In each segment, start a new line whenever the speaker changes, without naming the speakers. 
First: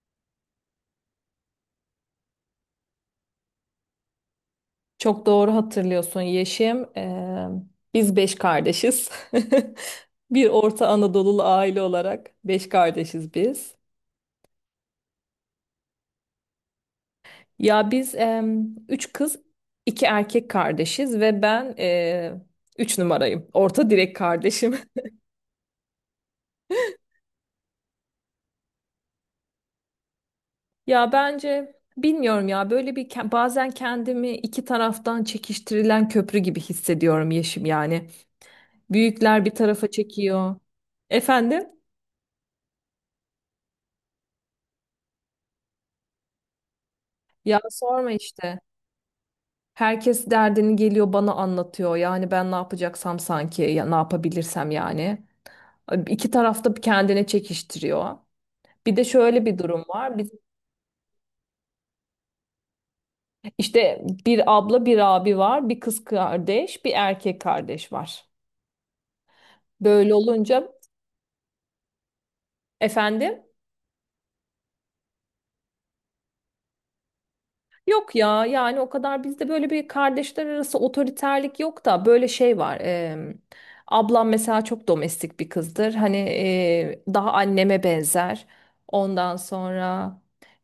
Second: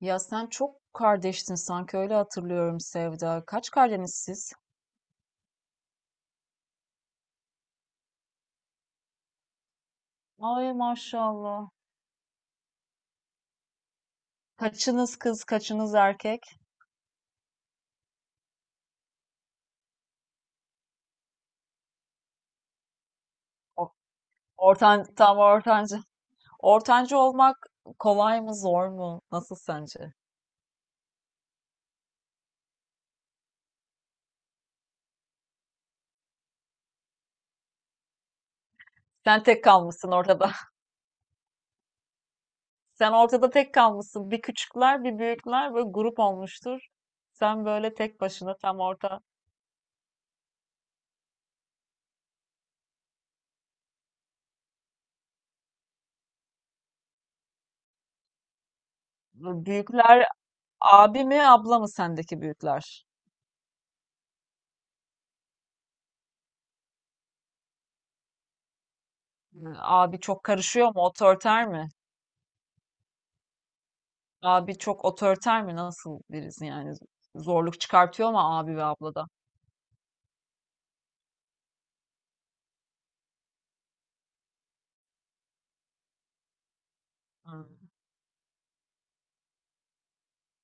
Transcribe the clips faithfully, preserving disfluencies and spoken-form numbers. Ya sen çok kardeştin sanki öyle hatırlıyorum Sevda. Kaç kardeşsiniz siz?
Çok doğru hatırlıyorsun Yeşim. Ee, biz beş kardeşiz. Bir
Ay
Orta Anadolu'lu
maşallah.
aile olarak beş kardeşiz biz.
Kaçınız kız, kaçınız erkek?
Ya biz em, üç kız, iki erkek kardeşiz ve ben e, üç numarayım. Orta
O-
direk kardeşim.
Ortan, tam ortancı. Ortancı olmak kolay mı, zor mu? Nasıl sence?
Ya bence bilmiyorum ya böyle bir ke- bazen kendimi iki taraftan çekiştirilen köprü gibi hissediyorum Yeşim yani.
Sen
Büyükler bir
tek
tarafa
kalmışsın ortada.
çekiyor. Efendim?
Sen ortada tek kalmışsın. Bir küçükler, bir büyükler böyle grup olmuştur.
Ya
Sen böyle
sorma
tek başına
işte.
tam orta.
Herkes derdini geliyor bana anlatıyor. Yani ben ne yapacaksam sanki ya ne yapabilirsem yani. İki tarafta kendine çekiştiriyor. Bir de şöyle bir durum var.
Büyükler
Biz,
abi mi, abla mı sendeki büyükler?
işte bir abla bir abi var. Bir kız kardeş bir erkek kardeş var. Böyle
Abi çok
olunca
karışıyor mu, otoriter mi?
efendim.
Abi çok otoriter mi? Nasıl birisi yani? Zorluk
Yok
çıkartıyor
ya
mu abi
yani
ve
o kadar
ablada?
bizde böyle bir kardeşler arası otoriterlik yok da böyle şey var. Em, ablam mesela çok domestik bir kızdır. Hani e, daha anneme
Hmm.
benzer. Ondan sonra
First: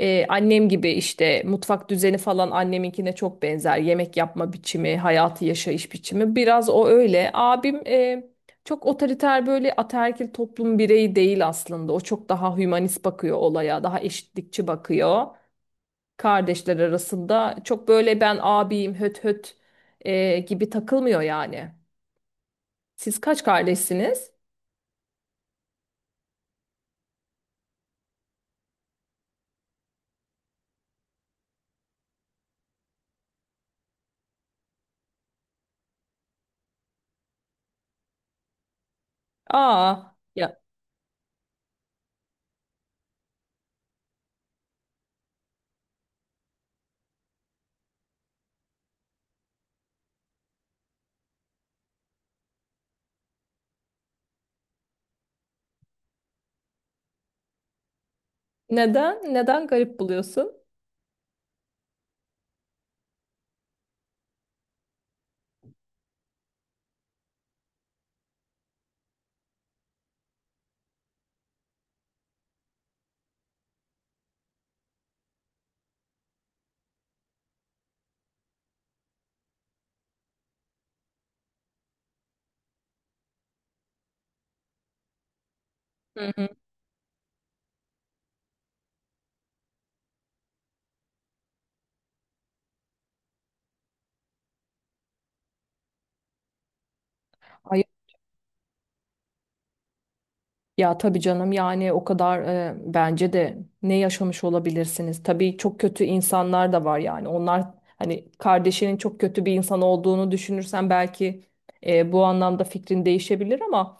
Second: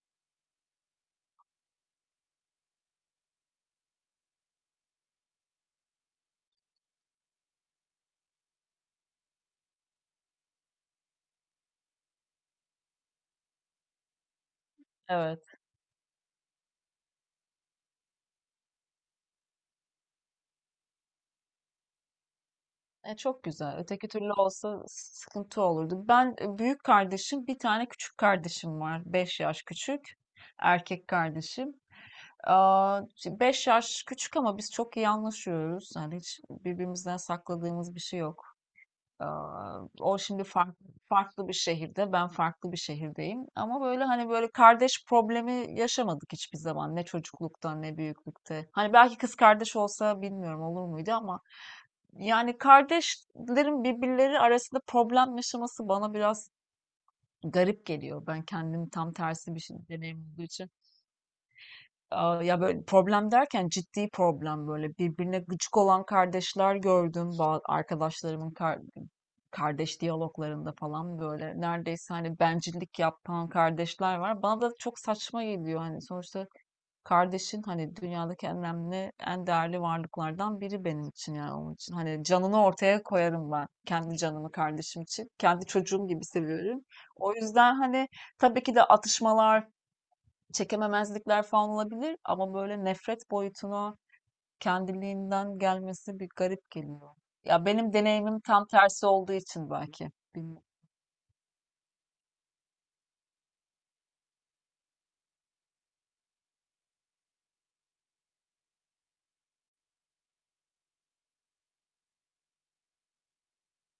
e, annem gibi işte mutfak düzeni falan anneminkine çok benzer. Yemek yapma biçimi, hayatı yaşayış biçimi biraz o öyle. Abim e, çok otoriter böyle ataerkil toplum bireyi değil aslında. O çok daha hümanist bakıyor olaya, daha eşitlikçi bakıyor
Evet.
kardeşler arasında çok böyle ben abiyim höt höt e, gibi takılmıyor yani.
E,
Siz
çok
kaç
güzel. Öteki
kardeşsiniz?
türlü olsa sıkıntı olurdu. Ben e, büyük kardeşim, bir tane küçük kardeşim var. Beş yaş küçük. Erkek kardeşim. Aa, beş yaş küçük ama biz çok iyi anlaşıyoruz. Yani hiç birbirimizden sakladığımız bir şey yok. Aa,
Aa,
o şimdi
ya
farklı farklı bir şehirde, ben farklı bir şehirdeyim. Ama böyle hani böyle kardeş problemi yaşamadık hiçbir zaman. Ne çocuklukta ne büyüklükte. Hani belki kız kardeş olsa bilmiyorum olur muydu ama yani kardeşlerin birbirleri arasında problem yaşaması bana biraz garip geliyor. Ben kendim tam
neden
tersi bir
neden
şey
garip
deneyim olduğu
buluyorsun?
için. Aa, ya böyle problem derken ciddi problem böyle birbirine gıcık olan kardeşler gördüm ba- arkadaşlarımın kar- kardeş diyaloglarında falan böyle neredeyse hani bencillik yapan kardeşler var. Bana da çok saçma geliyor hani sonuçta kardeşin hani dünyadaki en önemli en değerli varlıklardan biri benim için yani onun için hani canını ortaya koyarım ben kendi canımı kardeşim için kendi çocuğum gibi
Hı hı.
seviyorum. O yüzden hani tabii ki de atışmalar çekememezlikler falan olabilir ama böyle nefret boyutuna kendiliğinden gelmesi bir garip geliyor. Ya
Ay,
benim deneyimim tam tersi olduğu için belki. Bilmiyorum.
ya tabii canım yani o kadar e, bence de ne yaşamış olabilirsiniz. Tabii çok kötü insanlar da var yani. Onlar hani kardeşinin çok kötü bir insan olduğunu düşünürsen belki e, bu anlamda fikrin değişebilir ama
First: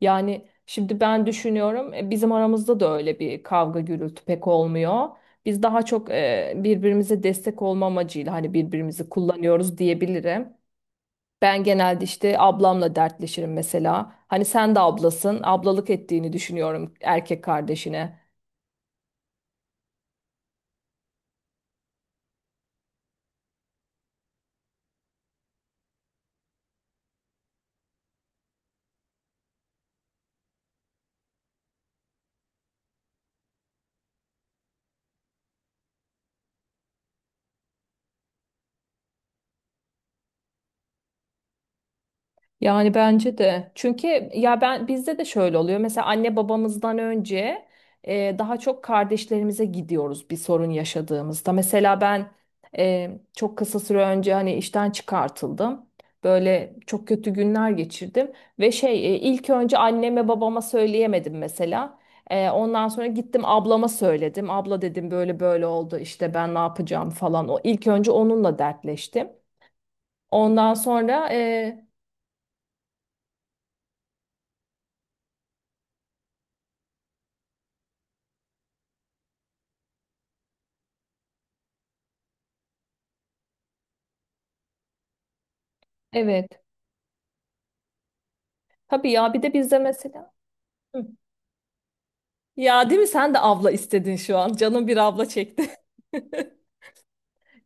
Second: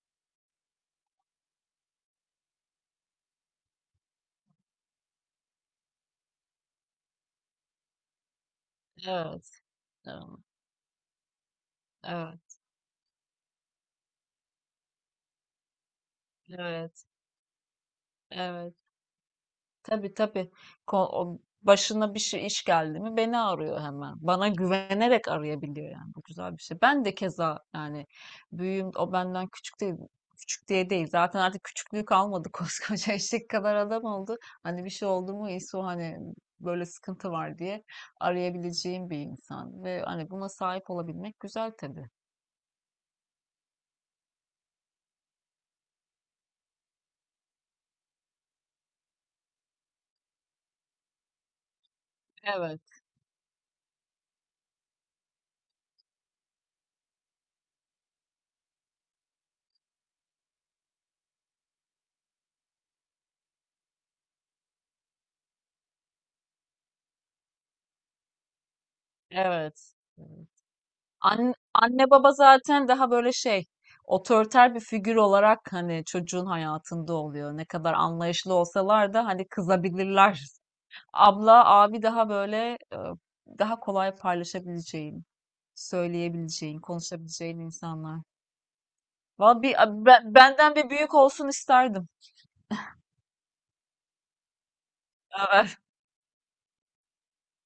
yani şimdi ben düşünüyorum e, bizim aramızda da öyle bir kavga gürültü pek olmuyor. Biz daha çok e, birbirimize destek olma amacıyla hani birbirimizi
Evet.
kullanıyoruz
Evet.
diyebilirim. Ben genelde işte
Evet.
ablamla dertleşirim mesela. Hani sen de ablasın. Ablalık ettiğini düşünüyorum
Evet.
erkek kardeşine.
Evet. Tabii, tabii. Ko- o başına bir şey iş geldi mi beni arıyor hemen. Bana güvenerek arayabiliyor yani. Bu güzel bir şey. Ben de keza yani büyüğüm, o benden küçük değil. Küçük diye değil. Zaten artık küçüklüğü kalmadı. Koskoca eşek kadar adam oldu. Hani bir şey oldu mu İso, hani böyle sıkıntı var diye arayabileceğim bir insan. Ve hani buna sahip olabilmek güzel tabii.
Yani bence de. Çünkü ya ben bizde de şöyle oluyor. Mesela anne babamızdan önce e, daha çok kardeşlerimize gidiyoruz bir sorun yaşadığımızda. Mesela ben
Evet,
e, çok kısa süre önce hani işten çıkartıldım. Böyle çok kötü günler geçirdim ve şey e, ilk önce anneme babama söyleyemedim mesela. E, ondan sonra gittim ablama söyledim. Abla dedim böyle böyle oldu işte ben ne yapacağım falan. O ilk önce onunla dertleştim.
evet.
Ondan sonra
Anne,
e,
anne baba zaten daha böyle şey, otoriter bir figür olarak hani çocuğun hayatında oluyor. Ne kadar anlayışlı olsalar da hani kızabilirler. Abla, abi daha böyle e, daha kolay paylaşabileceğin,
evet.
söyleyebileceğin, konuşabileceğin insanlar.
Tabii ya bir de
Vallahi
bizde
bir,
mesela.
a- benden bir
Hı.
büyük olsun isterdim.
Ya değil mi, sen de abla istedin şu an. Canım bir abla çekti.
Evet.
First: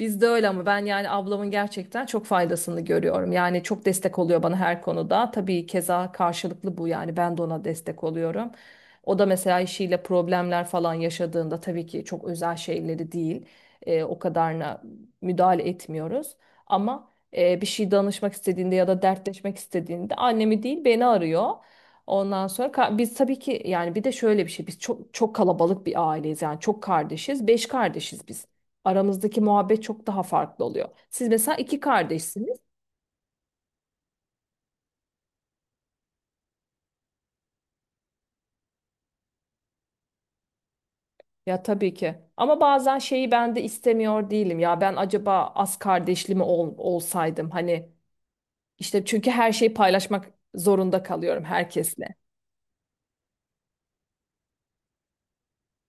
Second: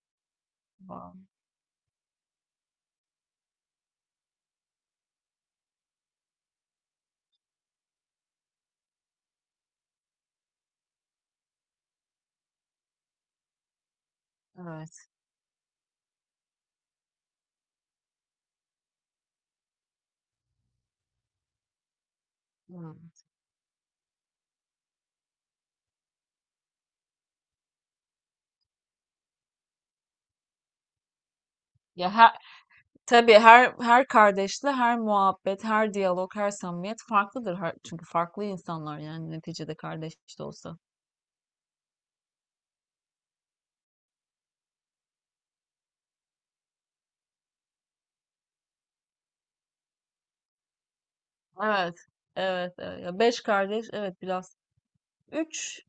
Bizde öyle ama ben yani
Vallahi.
ablamın gerçekten çok faydasını görüyorum. Yani çok destek oluyor bana her konuda. Tabii keza karşılıklı bu yani ben de ona destek oluyorum. O da mesela işiyle problemler falan yaşadığında tabii ki çok özel şeyleri değil. E, o kadarına
Evet.
müdahale etmiyoruz. Ama e, bir şey danışmak istediğinde ya da dertleşmek istediğinde annemi değil beni arıyor. Ondan sonra ka-
Hmm.
biz tabii ki yani bir de şöyle bir şey biz çok çok kalabalık bir aileyiz yani çok kardeşiz beş kardeşiz biz aramızdaki muhabbet çok daha farklı oluyor. Siz mesela iki
Ya her,
kardeşsiniz.
tabii her her kardeşle her muhabbet, her diyalog, her samimiyet farklıdır. Her- çünkü farklı insanlar, yani neticede kardeş de olsa.
Ya tabii ki. Ama bazen şeyi ben de istemiyor değilim. Ya ben acaba az kardeşli mi ol- olsaydım? Hani işte çünkü her şeyi paylaşmak zorunda kalıyorum
Evet,
herkesle.
evet, evet. Ya beş kardeş, evet biraz. Üç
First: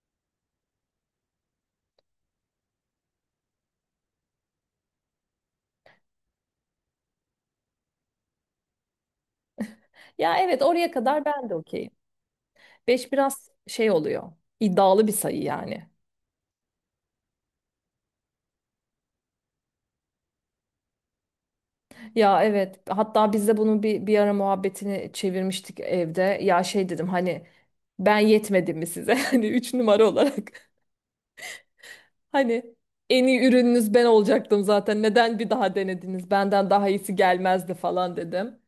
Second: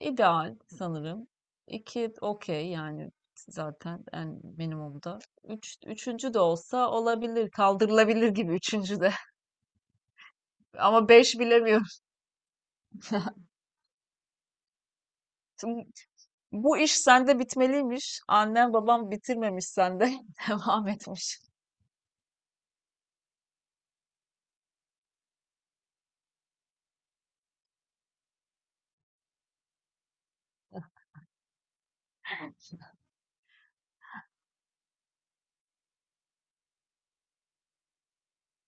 ideal sanırım. İki okey yani zaten en minimumda. Üç, üçüncü de olsa olabilir, kaldırılabilir gibi üçüncü de.
Ya evet, oraya
Ama
kadar
beş
ben de
bilemiyorum.
okeyim. Beş biraz şey oluyor. İddialı bir sayı
Şimdi
yani.
bu iş sende bitmeliymiş. Annem babam bitirmemiş sende. Devam etmiş.
Ya evet, hatta biz de bunun bir, bir ara muhabbetini çevirmiştik evde. Ya şey dedim hani ben yetmedim mi size? Hani üç numara olarak. Hani en iyi ürününüz ben olacaktım zaten. Neden bir daha denediniz? Benden daha iyisi gelmezdi falan dedim.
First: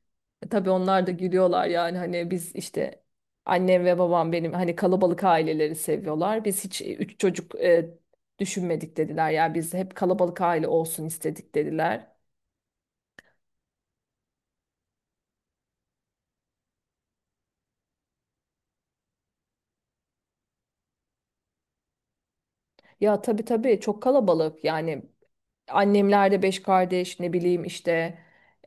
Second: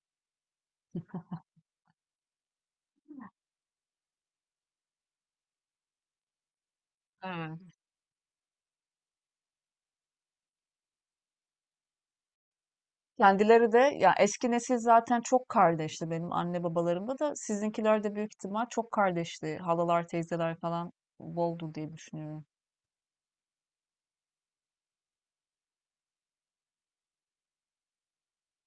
E, tabii onlar da gülüyorlar yani hani biz işte annem ve babam benim hani kalabalık aileleri seviyorlar. Biz hiç e, üç çocuk
Evet.
e, düşünmedik dediler. Yani biz hep kalabalık aile olsun istedik dediler.
Kendileri de ya eski nesil, zaten çok kardeşti. Benim anne babalarımda da, sizinkiler de büyük ihtimal çok kardeşti. Halalar, teyzeler falan boldu diye düşünüyorum.
Ya tabii tabii, çok kalabalık yani annemler de beş kardeş ne bileyim işte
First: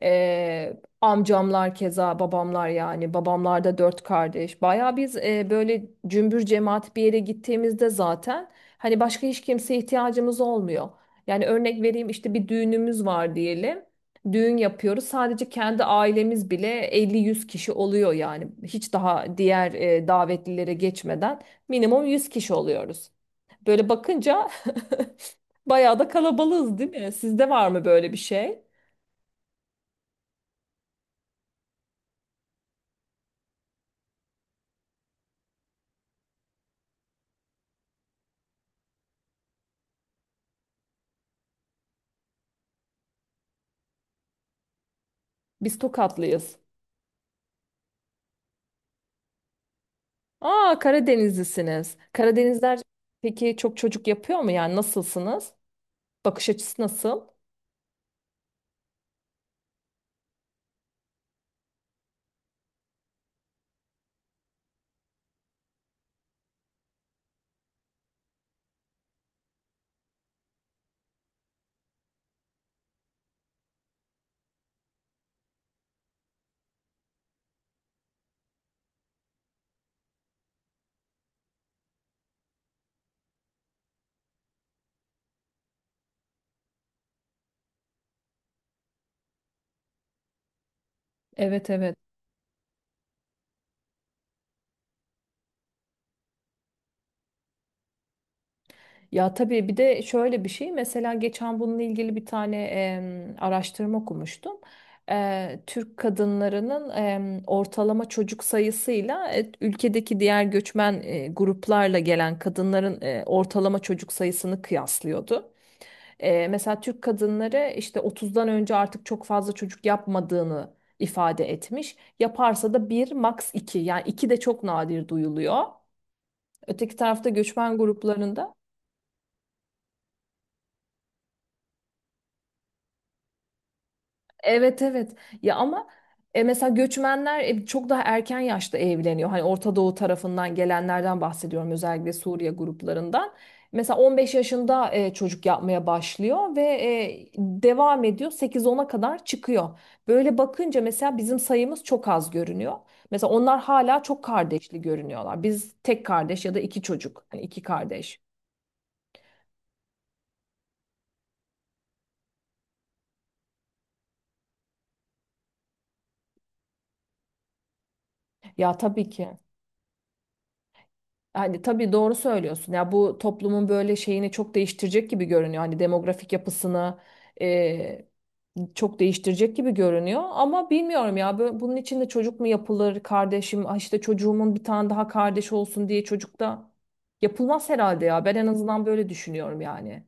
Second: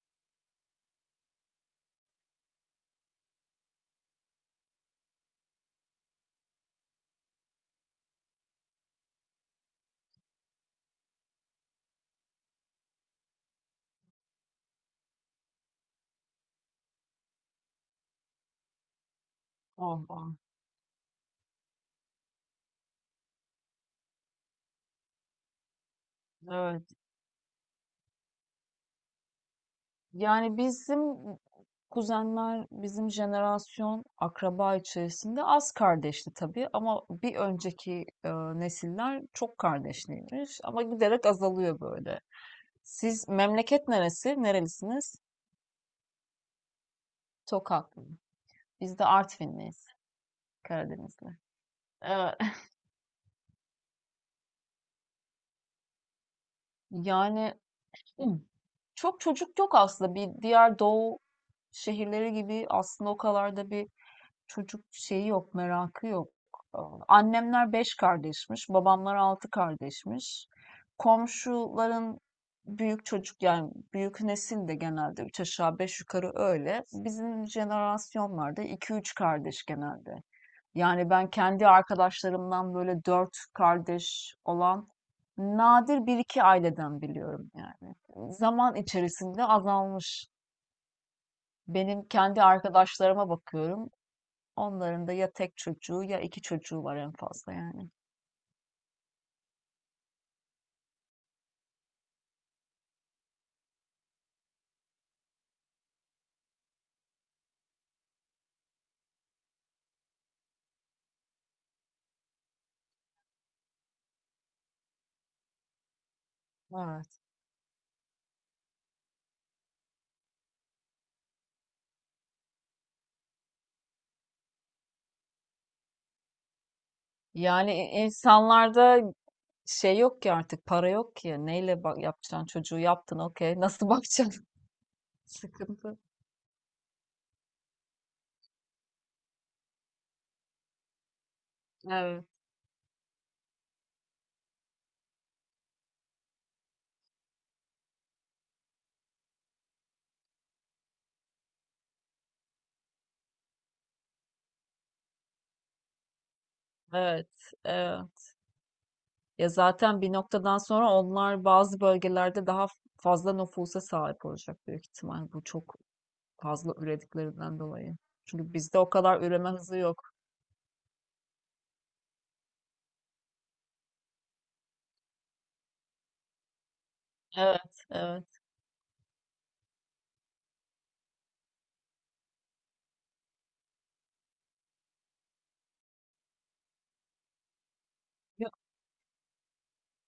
eee, amcamlar keza babamlar yani babamlar da dört kardeş. Baya biz eee, böyle cümbür cemaat bir yere gittiğimizde zaten hani başka hiç kimseye ihtiyacımız olmuyor. Yani örnek vereyim işte bir düğünümüz var diyelim. Düğün yapıyoruz sadece kendi ailemiz bile elli yüz kişi oluyor yani hiç daha diğer eee,
Oha.
davetlilere geçmeden minimum yüz kişi oluyoruz. Böyle bakınca bayağı da kalabalığız değil
Evet.
mi? Sizde var mı böyle bir şey?
Yani bizim kuzenler, bizim jenerasyon akraba içerisinde az kardeşti tabii, ama bir önceki e, nesiller çok kardeşliymiş, ama giderek azalıyor böyle. Siz memleket neresi? Nerelisiniz?
Biz Tokatlıyız.
Tokatlı. Biz de Artvinliyiz,
Aa
Karadenizli.
Karadenizlisiniz. Karadenizler peki çok çocuk yapıyor mu? Yani nasılsınız? Bakış açısı nasıl?
Yani hmm, çok çocuk yok aslında. Bir diğer doğu şehirleri gibi aslında o kadar da bir çocuk şeyi yok, merakı yok. Ee, Annemler beş kardeşmiş, babamlar altı kardeşmiş. Komşuların büyük çocuk yani büyük nesil de genelde üç aşağı beş yukarı öyle. Bizim jenerasyonlarda iki üç kardeş genelde. Yani ben kendi arkadaşlarımdan böyle dört kardeş olan nadir bir iki aileden biliyorum yani. Zaman içerisinde azalmış.
Evet, evet.
Benim kendi arkadaşlarıma bakıyorum. Onların da ya tek çocuğu ya iki çocuğu var en fazla yani.
Ya tabii bir de şöyle bir şey mesela geçen bununla ilgili bir tane em, araştırma okumuştum. Eee, Türk kadınlarının em, ortalama çocuk sayısıyla e, ülkedeki diğer göçmen e, gruplarla gelen kadınların e, ortalama çocuk sayısını kıyaslıyordu. Eee, mesela Türk
Evet.
kadınları işte otuzdan önce artık çok fazla çocuk yapmadığını ifade etmiş. Yaparsa da bir max iki yani iki de çok nadir duyuluyor. Öteki tarafta
Yani
göçmen
i-
gruplarında
insanlarda şey yok ki, artık para yok ki. Neyle bak yapacaksın? Çocuğu yaptın okey. Nasıl bakacaksın?
evet evet, ya ama
Sıkıntı.
e, mesela göçmenler e, çok daha erken yaşta evleniyor. Hani Orta Doğu tarafından gelenlerden bahsediyorum özellikle
Evet.
Suriye gruplarından. Mesela on beş yaşında e, çocuk yapmaya başlıyor ve e, devam ediyor sekiz ona kadar çıkıyor. Böyle bakınca mesela bizim sayımız çok az görünüyor. Mesela onlar hala çok kardeşli görünüyorlar. Biz tek kardeş ya da iki çocuk,
Evet.
hani iki kardeş.
Evet. Ya zaten bir noktadan sonra onlar bazı bölgelerde daha fazla nüfusa sahip olacak büyük ihtimal. Bu çok fazla ürediklerinden dolayı. Çünkü
Ya
bizde o
tabii
kadar
ki.
üreme hızı yok.
Hani tabii doğru söylüyorsun. Ya bu toplumun böyle şeyini çok değiştirecek gibi görünüyor. Hani demografik yapısını
Evet,
e,
evet.
çok değiştirecek gibi görünüyor. Ama bilmiyorum ya bö- bunun için de çocuk mu yapılır kardeşim? Ah işte çocuğumun bir tane daha kardeş olsun diye çocuk da yapılmaz herhalde ya. Ben en
Yo-
azından böyle düşünüyorum yani.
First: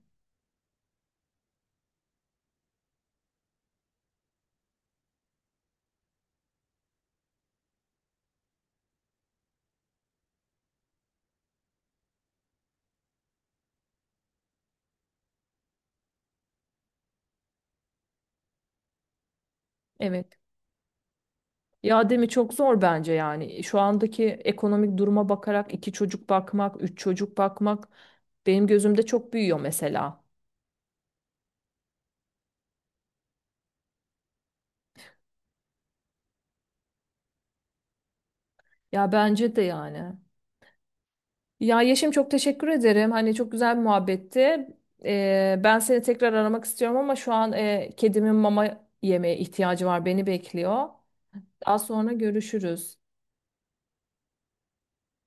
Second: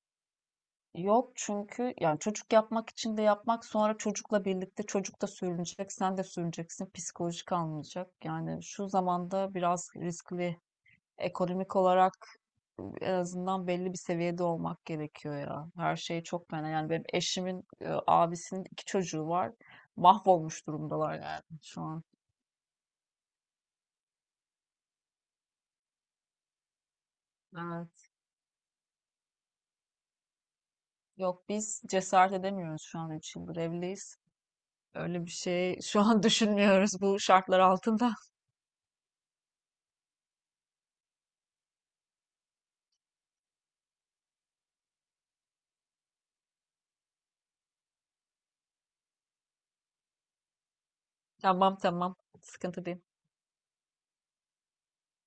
Yok, çünkü yani çocuk yapmak için de yapmak, sonra çocukla birlikte çocuk da sürünecek, sen de sürüneceksin, psikolojik almayacak. Yani şu zamanda biraz riskli, ekonomik olarak en azından belli bir seviyede olmak gerekiyor ya. Her şey çok fena. Yani benim eşimin e, abisinin iki çocuğu var.
Evet.
Mahvolmuş durumdalar yani şu an.
Ya değil mi, çok zor bence yani. Şu andaki ekonomik duruma bakarak iki çocuk bakmak, üç çocuk bakmak
Evet.
benim gözümde çok büyüyor mesela.
Yok, biz cesaret edemiyoruz şu an, üç yıldır evliyiz. Öyle bir şey şu an düşünmüyoruz bu şartlar altında.
Ya bence de yani. Ya Yeşim çok teşekkür ederim. Hani çok güzel bir muhabbetti. Ee, ben seni tekrar aramak istiyorum ama şu an e, kedimin mama yemeye ihtiyacı var. Beni bekliyor.
Tamam,
Daha sonra
tamam. Sıkıntı
görüşürüz.
değil.